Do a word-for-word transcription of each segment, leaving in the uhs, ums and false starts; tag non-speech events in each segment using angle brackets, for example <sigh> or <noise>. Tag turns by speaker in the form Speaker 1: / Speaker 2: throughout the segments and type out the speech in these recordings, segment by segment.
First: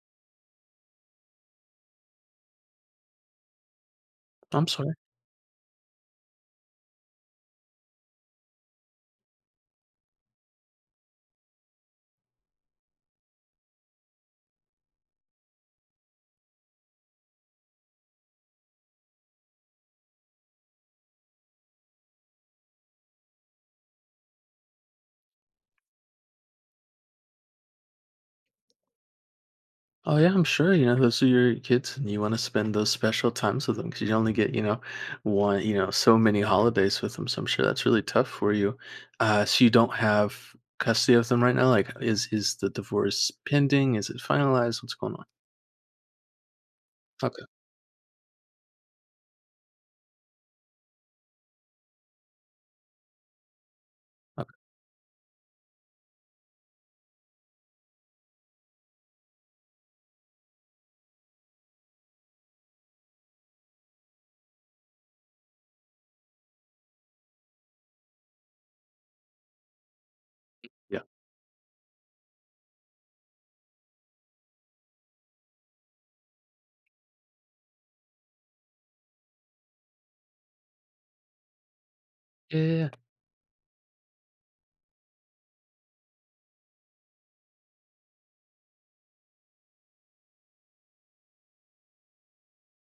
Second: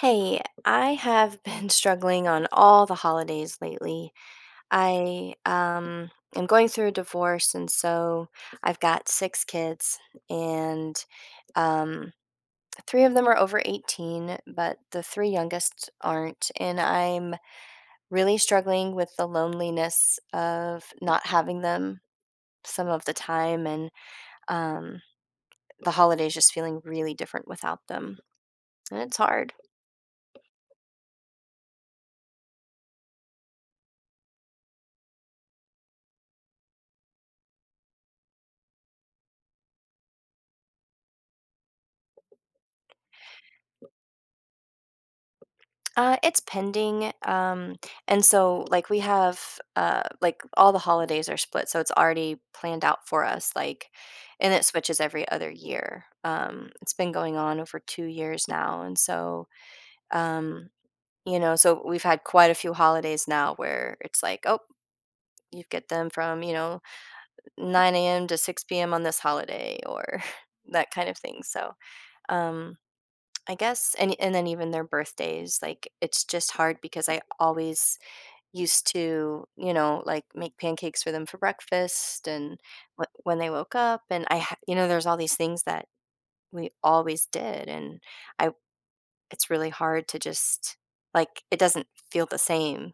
Speaker 1: Hey, I have been <laughs> struggling on all the holidays lately.
Speaker 2: I'm sorry.
Speaker 1: I um am going through a divorce, and so I've got six kids and um three of them are over eighteen, but the three youngest aren't, and I'm really struggling with the loneliness of not having them some of the time and um the holidays just feeling really different without them. And it's hard.
Speaker 2: Oh yeah, I'm sure. You know, those are your kids, and you want to spend those special times with them because you only get, you know, one, you know, so many holidays with them. So I'm sure that's really tough for you. Uh, so you don't have custody of them right now. Like, is is the divorce pending? Is it finalized? What's going on?
Speaker 1: Uh, it's pending.
Speaker 2: Okay.
Speaker 1: Um, and so, like, we have uh like all the holidays are split, so it's already planned out for us, like,
Speaker 2: Okay.
Speaker 1: and it switches every other year. Um, it's been going on over two years now, and so um, you know, so we've had quite a few holidays now where it's like, oh, you get them from, you know, nine a m to six p m on this holiday or <laughs> that
Speaker 2: Yeah.
Speaker 1: kind of thing. So, um, I guess, and, and then even their birthdays, like it's just hard because I always used to, you know, like make pancakes for them for breakfast and
Speaker 2: Yeah. Yeah.
Speaker 1: wh- when they woke up. And I, ha- you know, there's all these things that we always did. And I it's really hard to just like it doesn't feel the same,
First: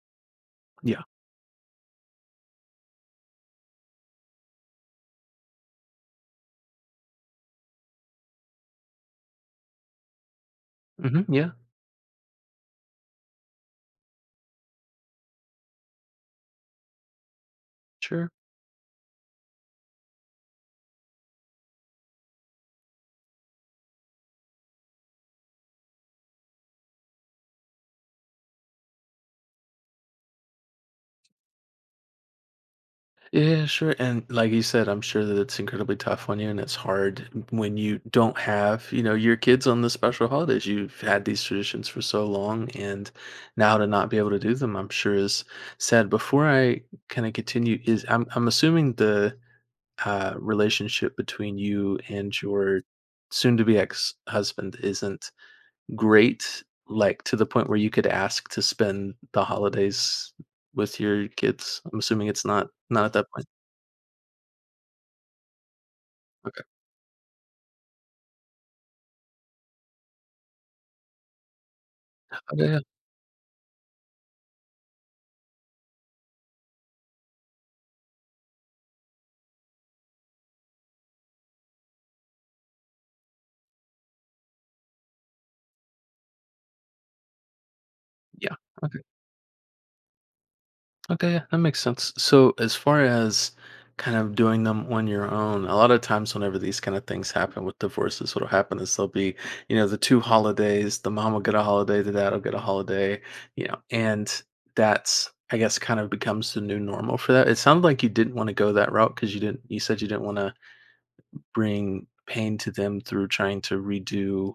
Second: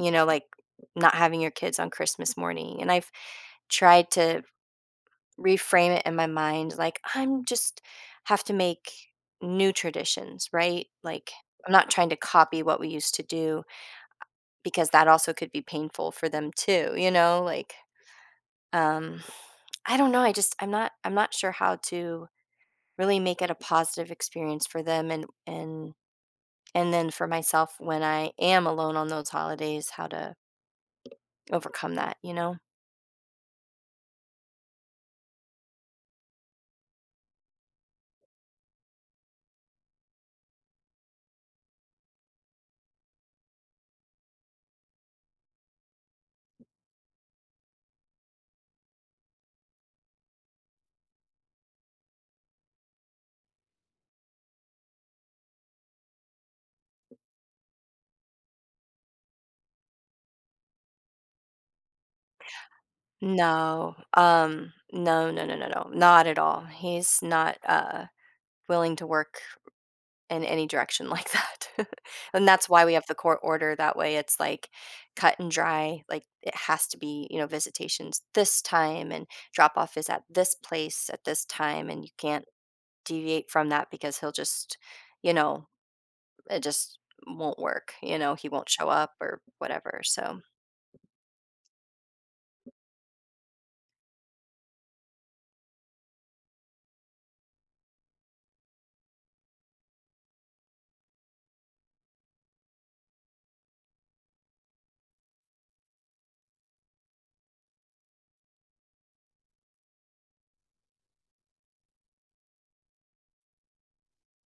Speaker 1: you know, like
Speaker 2: Yeah.
Speaker 1: not having your kids on Christmas morning. And I've tried to reframe it in my mind like I'm just have to make new traditions, right?
Speaker 2: Hmm, yeah.
Speaker 1: Like
Speaker 2: Mhm, yeah.
Speaker 1: I'm not trying to copy what we used to do because that also could be painful for them too, you know, like
Speaker 2: Sure.
Speaker 1: um I don't know, I just I'm not I'm not sure how to really make it a positive experience for them. And and And then for myself, when I am alone on those holidays, how to overcome that, you know?
Speaker 2: Yeah, sure. And like you said, I'm sure that it's incredibly tough on you, and it's hard when you don't have, you know, your kids on the special holidays. You've had these traditions for so long, and now to not be able to do them, I'm sure is sad. Before I kind of continue, is I'm I'm assuming the uh relationship between you and your soon to be ex-husband isn't great, like to the point where you could ask to spend the holidays with your kids. I'm assuming it's not not at that point.
Speaker 1: No. Um, no, no, no, no, no. Not at
Speaker 2: Okay.
Speaker 1: all. He's not uh willing to work in any direction like that. <laughs> And
Speaker 2: Okay,
Speaker 1: that's
Speaker 2: yeah. Yeah.
Speaker 1: why we have the court order. That way it's like cut and dry. Like it has to be, you know, visitations this time and drop off is at this place at this time, and you can't deviate from that because he'll just, you know, it just won't work. You know, he
Speaker 2: Yeah.
Speaker 1: won't show
Speaker 2: Okay.
Speaker 1: up or whatever. So,
Speaker 2: Okay, yeah, that makes sense. So as far as kind of doing them on your own, a lot of times whenever these kind of things happen with divorces, what'll happen is there'll be, you know, the two holidays, the mom will get a holiday, the dad will get a holiday, you know, and that's, I guess, kind of becomes the new normal for that. It sounded like you didn't want to go that route because you didn't you said you didn't want to bring pain to them through trying to redo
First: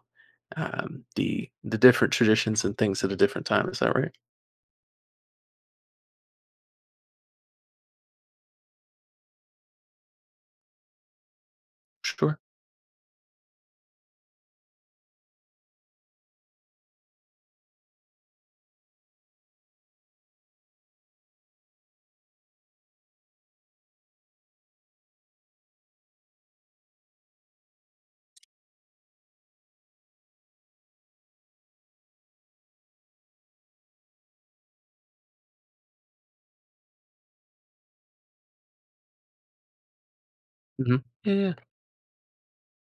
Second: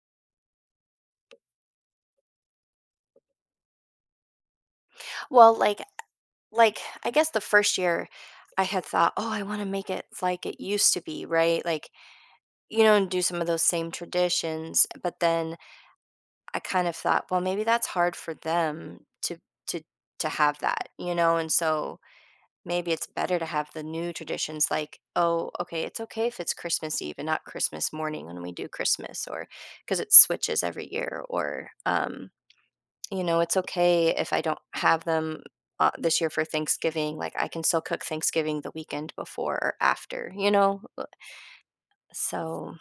Speaker 2: um the the different traditions and things at a different time. Is that right?
Speaker 1: well, like, like I guess the first year, I had thought, oh, I want to make it like it used to be, right? Like,
Speaker 2: Sure.
Speaker 1: you know, and do some of those same traditions. But then I kind of thought, well, maybe that's hard for them to to to have that, you know, and so maybe it's better to have the new traditions, like, oh, okay, it's okay if it's Christmas Eve and not Christmas morning when we do Christmas, or because it switches every year, or, um, you know, it's okay if I don't have them uh, this year for Thanksgiving. Like, I can still cook Thanksgiving the weekend before or after, you know? Uh,
Speaker 2: Hmm. Yeah, yeah.
Speaker 1: So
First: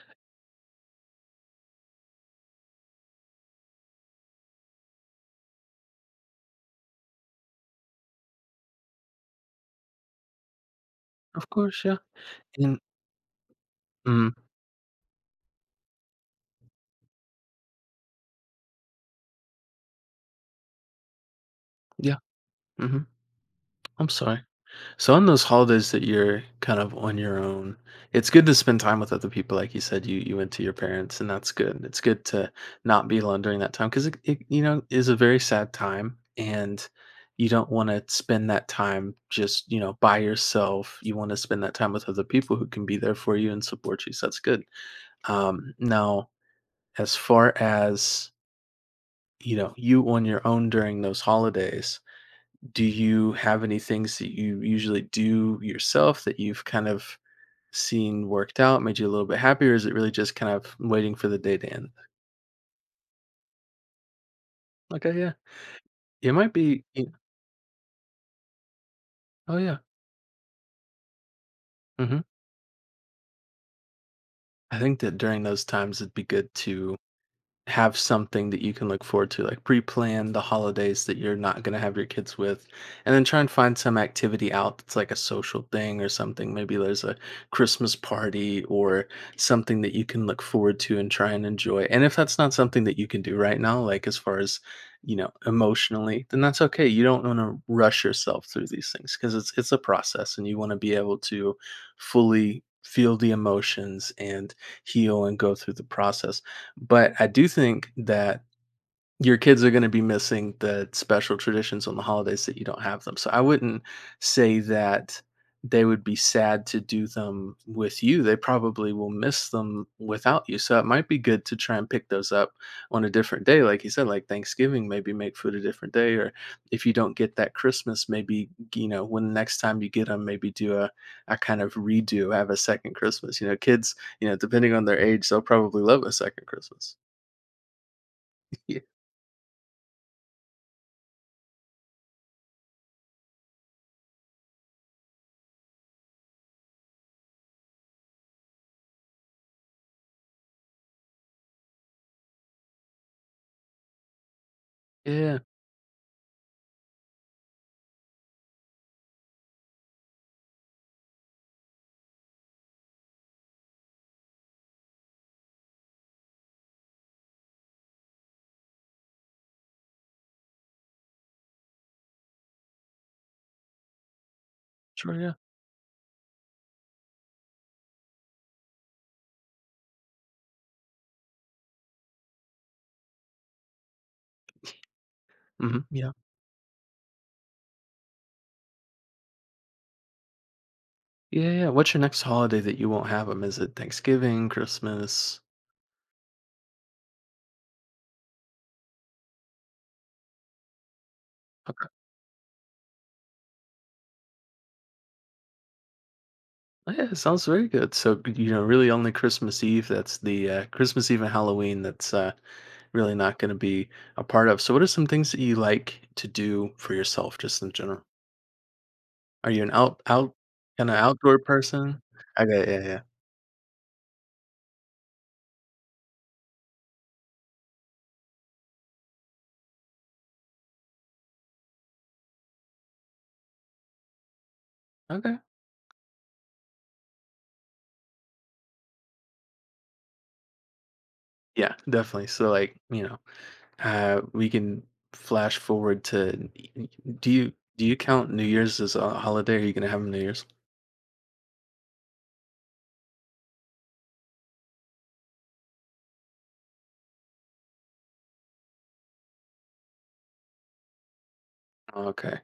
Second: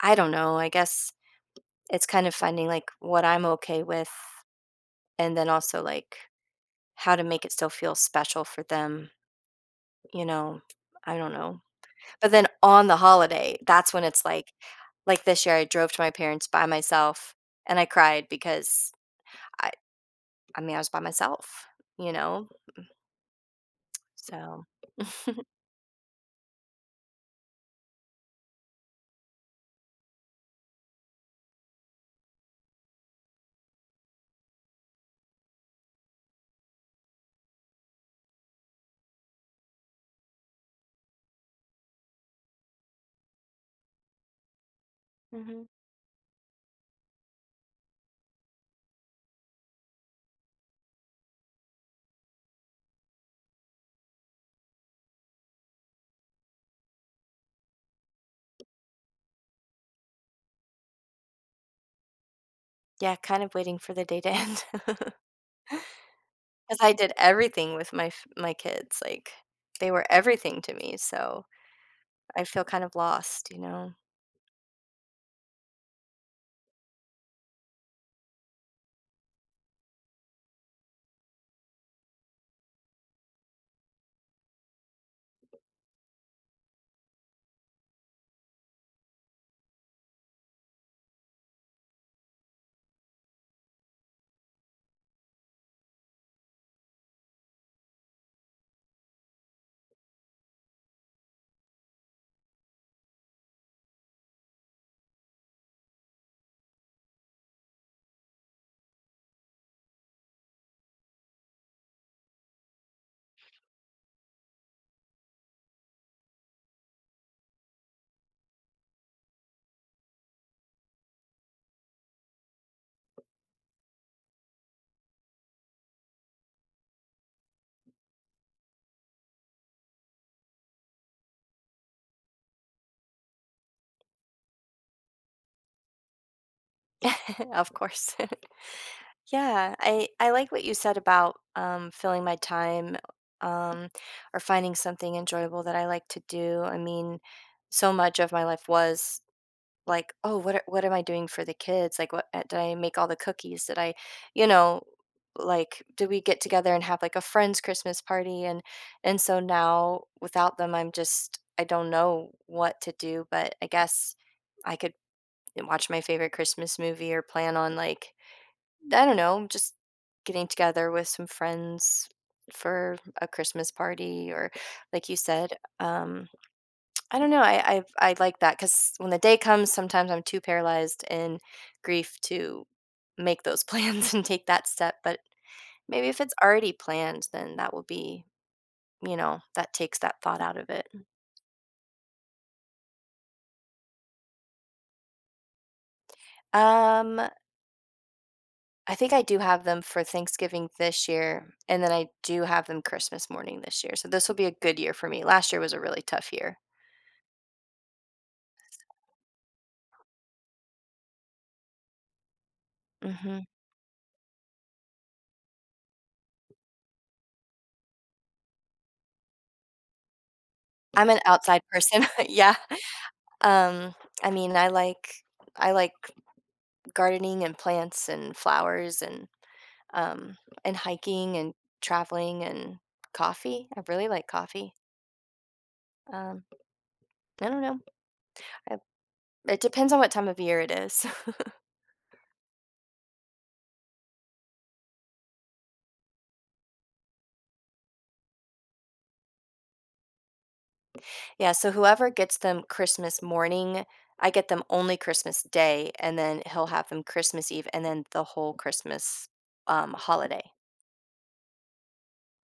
Speaker 1: I don't know. I guess it's kind of finding like what I'm okay with, and then also like how to make it still feel special for them, you know? I don't
Speaker 2: Of
Speaker 1: know.
Speaker 2: course, yeah.
Speaker 1: But then
Speaker 2: And
Speaker 1: on the holiday, that's when it's
Speaker 2: mm,
Speaker 1: like like this year, I drove to my parents by myself and I cried because I I mean, I was by myself, you
Speaker 2: yeah.
Speaker 1: know?
Speaker 2: Hmm. I'm sorry.
Speaker 1: So
Speaker 2: So on those
Speaker 1: <laughs>
Speaker 2: holidays that you're kind of on your own, it's good to spend time with other people. Like you said, you you went to your parents, and that's good. It's good to not be alone during that time, because it, it you know is a very sad time, and you don't want to spend that time just, you know, by yourself. You want to spend that time with other people who can be there for you and support you. So that's good.
Speaker 1: Mhm.
Speaker 2: Um, now, as far as, you know, you on your own during those holidays, do you have any things that you usually do yourself that you've kind of seen worked out, made you a little bit happier? Or is it really just kind of waiting for the day to end?
Speaker 1: Yeah, kind of waiting for the day to end <laughs> because
Speaker 2: Okay, yeah. It might be,
Speaker 1: I
Speaker 2: y-
Speaker 1: did everything with my f my kids, like,
Speaker 2: oh, yeah.
Speaker 1: they were everything to me, so
Speaker 2: Hmm.
Speaker 1: I feel kind of lost, you know.
Speaker 2: I think that during those times, it'd be good to have something that you can look forward to, like pre-plan the holidays that you're not going to have your kids with, and then try and find some activity out that's like a social thing or something. Maybe there's a Christmas party or something that you can look forward to and try and enjoy. And if that's not something that you can do right now, like as far as, you know, emotionally, then that's okay. You don't want to rush yourself through these things because it's it's a process, and you want to be able to fully feel the emotions and heal and go through the process, but I do think that your kids are gonna be missing the special traditions on the holidays that you don't have them. So I wouldn't say that they would be sad to do them with you. They probably will miss them without you. So it might be good to try and pick those up on a different day. Like you said, like Thanksgiving, maybe make food a different day. Or if you don't get that Christmas, maybe, you know, when the next time you get them, maybe do a, a kind of redo, have a second Christmas. You know, kids, you know, depending on their age, they'll probably love a second Christmas.
Speaker 1: <laughs> Of course. <laughs>
Speaker 2: Ye
Speaker 1: Yeah, I I like what you said about, um, filling my time, um, or finding something enjoyable that I like to do. I mean, so much of my life was like, "Oh, what a what am I doing for the kids? Like, what uh, did I make all the cookies? Did I," you know,
Speaker 2: yeah.
Speaker 1: like, "Did we get together and have, like, a friend's Christmas party?" And and so now without them, I'm just I don't know what to do, but I guess I could and watch my favorite Christmas movie or plan on like I don't know, just getting together with some friends for a Christmas party or like
Speaker 2: Sure,
Speaker 1: you
Speaker 2: yeah.
Speaker 1: said, um I don't know, I I I like that cuz when the day comes sometimes I'm too paralyzed in grief to make those <laughs> plans and take that step, but
Speaker 2: Mhm.
Speaker 1: maybe
Speaker 2: Yeah.
Speaker 1: if it's already planned then that will be, you know, that takes that thought out of it.
Speaker 2: Yeah, yeah. What's your next holiday that you won't have have them? Is it Thanksgiving, Christmas?
Speaker 1: Um I think I do have them for Thanksgiving this year, and
Speaker 2: Okay.
Speaker 1: then I do have them Christmas morning this year, so this will be a good year for me. Last year was a really tough year.
Speaker 2: Oh, yeah, sounds very good. So, you know, really only Christmas Eve, that's the, uh Christmas Eve and Halloween that's, uh, really not
Speaker 1: Mhm.
Speaker 2: gonna be a part of. So what are some things that you like to do for yourself just in general? Are you an out out kinda
Speaker 1: I'm an
Speaker 2: outdoor
Speaker 1: outside
Speaker 2: person?
Speaker 1: person. <laughs> Yeah.
Speaker 2: Okay, yeah, yeah.
Speaker 1: Um, I mean, I like I like gardening and plants and flowers, and, um, and hiking and traveling and coffee. I really like coffee.
Speaker 2: Okay.
Speaker 1: Um, I don't know. I It depends on what time of year it is. <laughs>
Speaker 2: Yeah, definitely. So, like, you know, Uh, we can flash forward to, do you do you count New Year's as a holiday? Are you gonna have New Year's?
Speaker 1: Yeah, so whoever gets them Christmas morning, I get them only Christmas Day, and then he'll have them Christmas Eve, and then the whole Christmas, um, holiday.
Speaker 2: Okay,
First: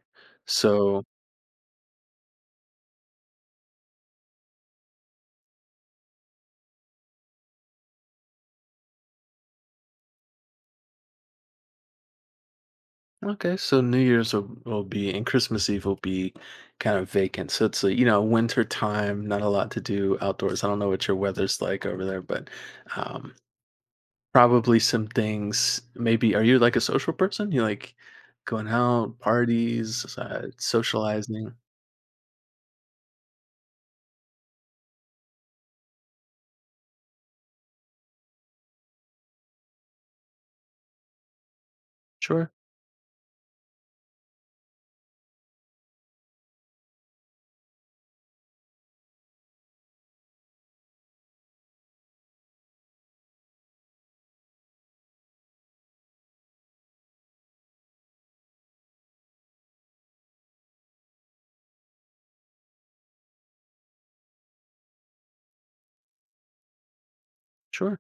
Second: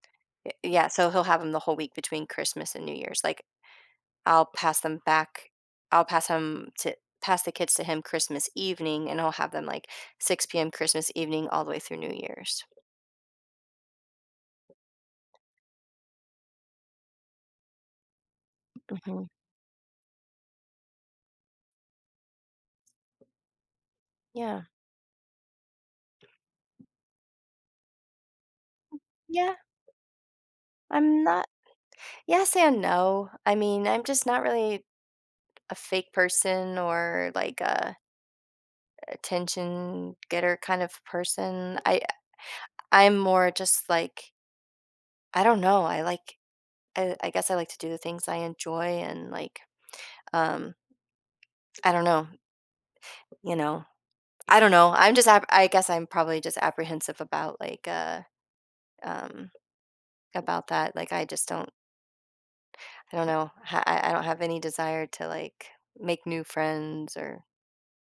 Speaker 1: Y Yeah,
Speaker 2: so
Speaker 1: so he'll have have them the whole week between Christmas and New Year's, like, I'll pass them back I'll pass him to pass the kids to him Christmas evening, and he'll have them, like, six p m Christmas evening all the way through New Year's.
Speaker 2: okay, so New Year's will, will be and Christmas Eve will be kind of vacant. So it's a, you know, winter time,
Speaker 1: Mhm,
Speaker 2: not a lot to do outdoors. I don't know what your weather's like over there, but um,
Speaker 1: yeah.
Speaker 2: probably some things. Maybe are you like a social person? You like going out,
Speaker 1: Yeah,
Speaker 2: parties, uh,
Speaker 1: I'm not
Speaker 2: socializing?
Speaker 1: yes and no. I mean, I'm just not really a fake person or, like, a attention getter kind of person. I
Speaker 2: Sure,
Speaker 1: I'm more just like I don't know. I like I, I guess I like to do the things I enjoy and like um I don't know, you know. I don't know. I'm just app- I guess I'm probably just apprehensive about like uh um about that. Like I just don't I don't know. Ha- I I don't have any desire to like make new friends or
Speaker 2: sure.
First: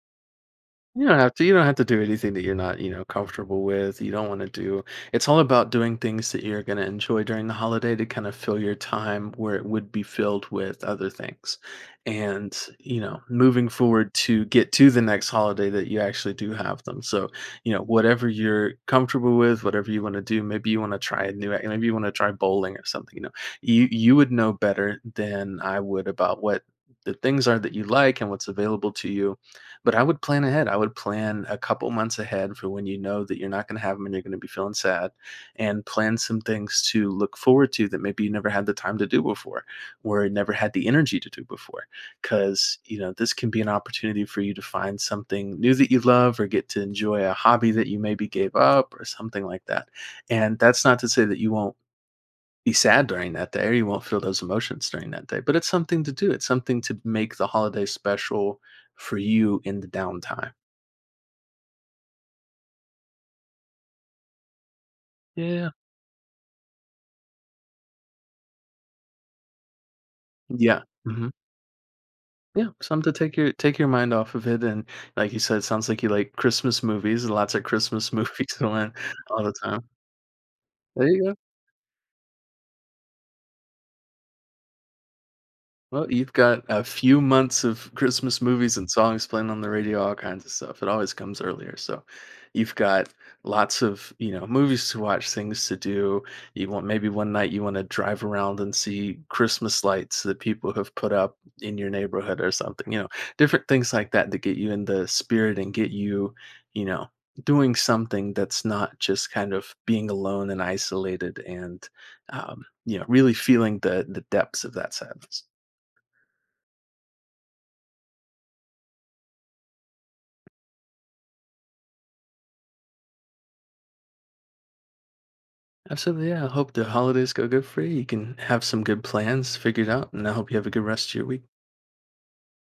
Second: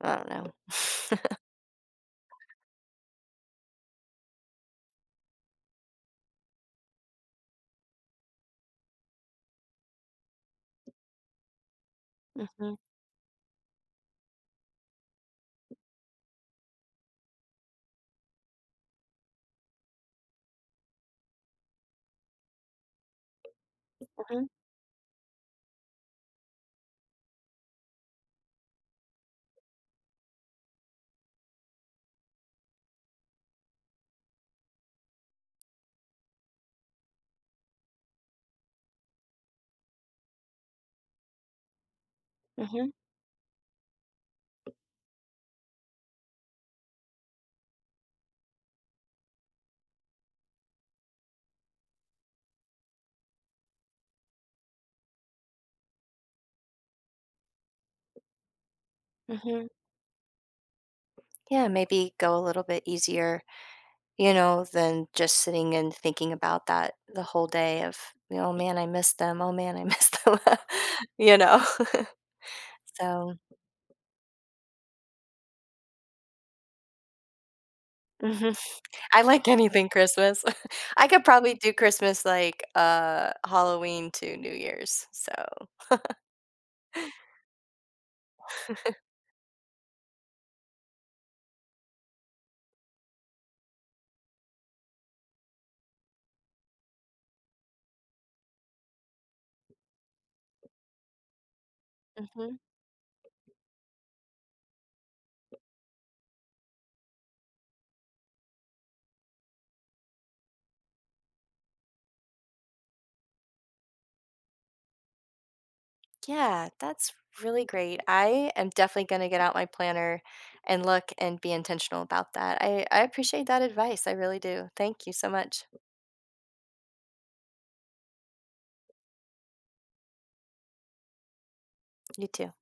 Speaker 1: I don't know.
Speaker 2: You don't have to. You don't have to do anything that you're not, you know, comfortable with. You don't want to do. It's all about doing things that you're going to enjoy during the holiday to kind of fill your time where it would be filled with other things. And,
Speaker 1: Mhm.
Speaker 2: you know, moving forward to get to the next holiday that you actually do have them. So, you know, whatever you're comfortable with, whatever you want to do, maybe you want to try a new, ac- maybe you want to try bowling or something, you know, you, you would
Speaker 1: Mhm.
Speaker 2: know better than I would about what the things are that you like and what's available to you, but I would plan ahead. I would plan a couple months ahead for when you know that you're not going to have them and you're going to be feeling sad, and plan some things to look forward to that maybe you never had the time to do before, or never had the energy to do before. Because,
Speaker 1: Mhm.
Speaker 2: you know, this can be an opportunity for you to find something new that you love or get to enjoy a hobby that you maybe gave up or something like that. And that's not to say that you won't be sad during that day or you won't feel those emotions during that day. But it's something to do. It's something to make the holiday special for you
Speaker 1: Mhm.
Speaker 2: in the downtime.
Speaker 1: Yeah, maybe go a little bit easier, you know, than just
Speaker 2: Yeah.
Speaker 1: sitting and thinking about that the whole day of, "Oh man, I miss them. Oh man, I miss them."
Speaker 2: Yeah.
Speaker 1: <laughs>
Speaker 2: Mhm.
Speaker 1: You know? <laughs>
Speaker 2: Yeah. Something to
Speaker 1: So
Speaker 2: take your take your mind off of it. And like you said, it sounds like you like Christmas movies. Lots of Christmas
Speaker 1: mhm.
Speaker 2: movies <laughs> on
Speaker 1: I
Speaker 2: all
Speaker 1: like
Speaker 2: the time.
Speaker 1: anything Christmas. <laughs>
Speaker 2: There
Speaker 1: I
Speaker 2: you
Speaker 1: could
Speaker 2: go.
Speaker 1: probably do Christmas, like, uh, Halloween to New Year's, so
Speaker 2: Well, you've got a few months of Christmas movies. Mm. And songs playing on the radio, all kinds of stuff. It always comes earlier. So you've got lots of, you know, movies to watch, things to do. You want, maybe one night you want to drive around and see Christmas lights that people have put up in your neighborhood or
Speaker 1: Mhm.
Speaker 2: something, you know, different things like that to get you in the spirit and get you, you know, doing something that's not just kind of being alone and isolated and um, you know, really feeling the the depths of that sadness.
Speaker 1: Yeah, that's really great. I am definitely going to get out my planner and look and be intentional about that. I, I appreciate that advice. I really do. Thank you so much.
Speaker 2: Absolutely, yeah. I hope the holidays go good for you. You can have some good plans figured out, and I hope you have a good rest of your week.
Speaker 1: You too.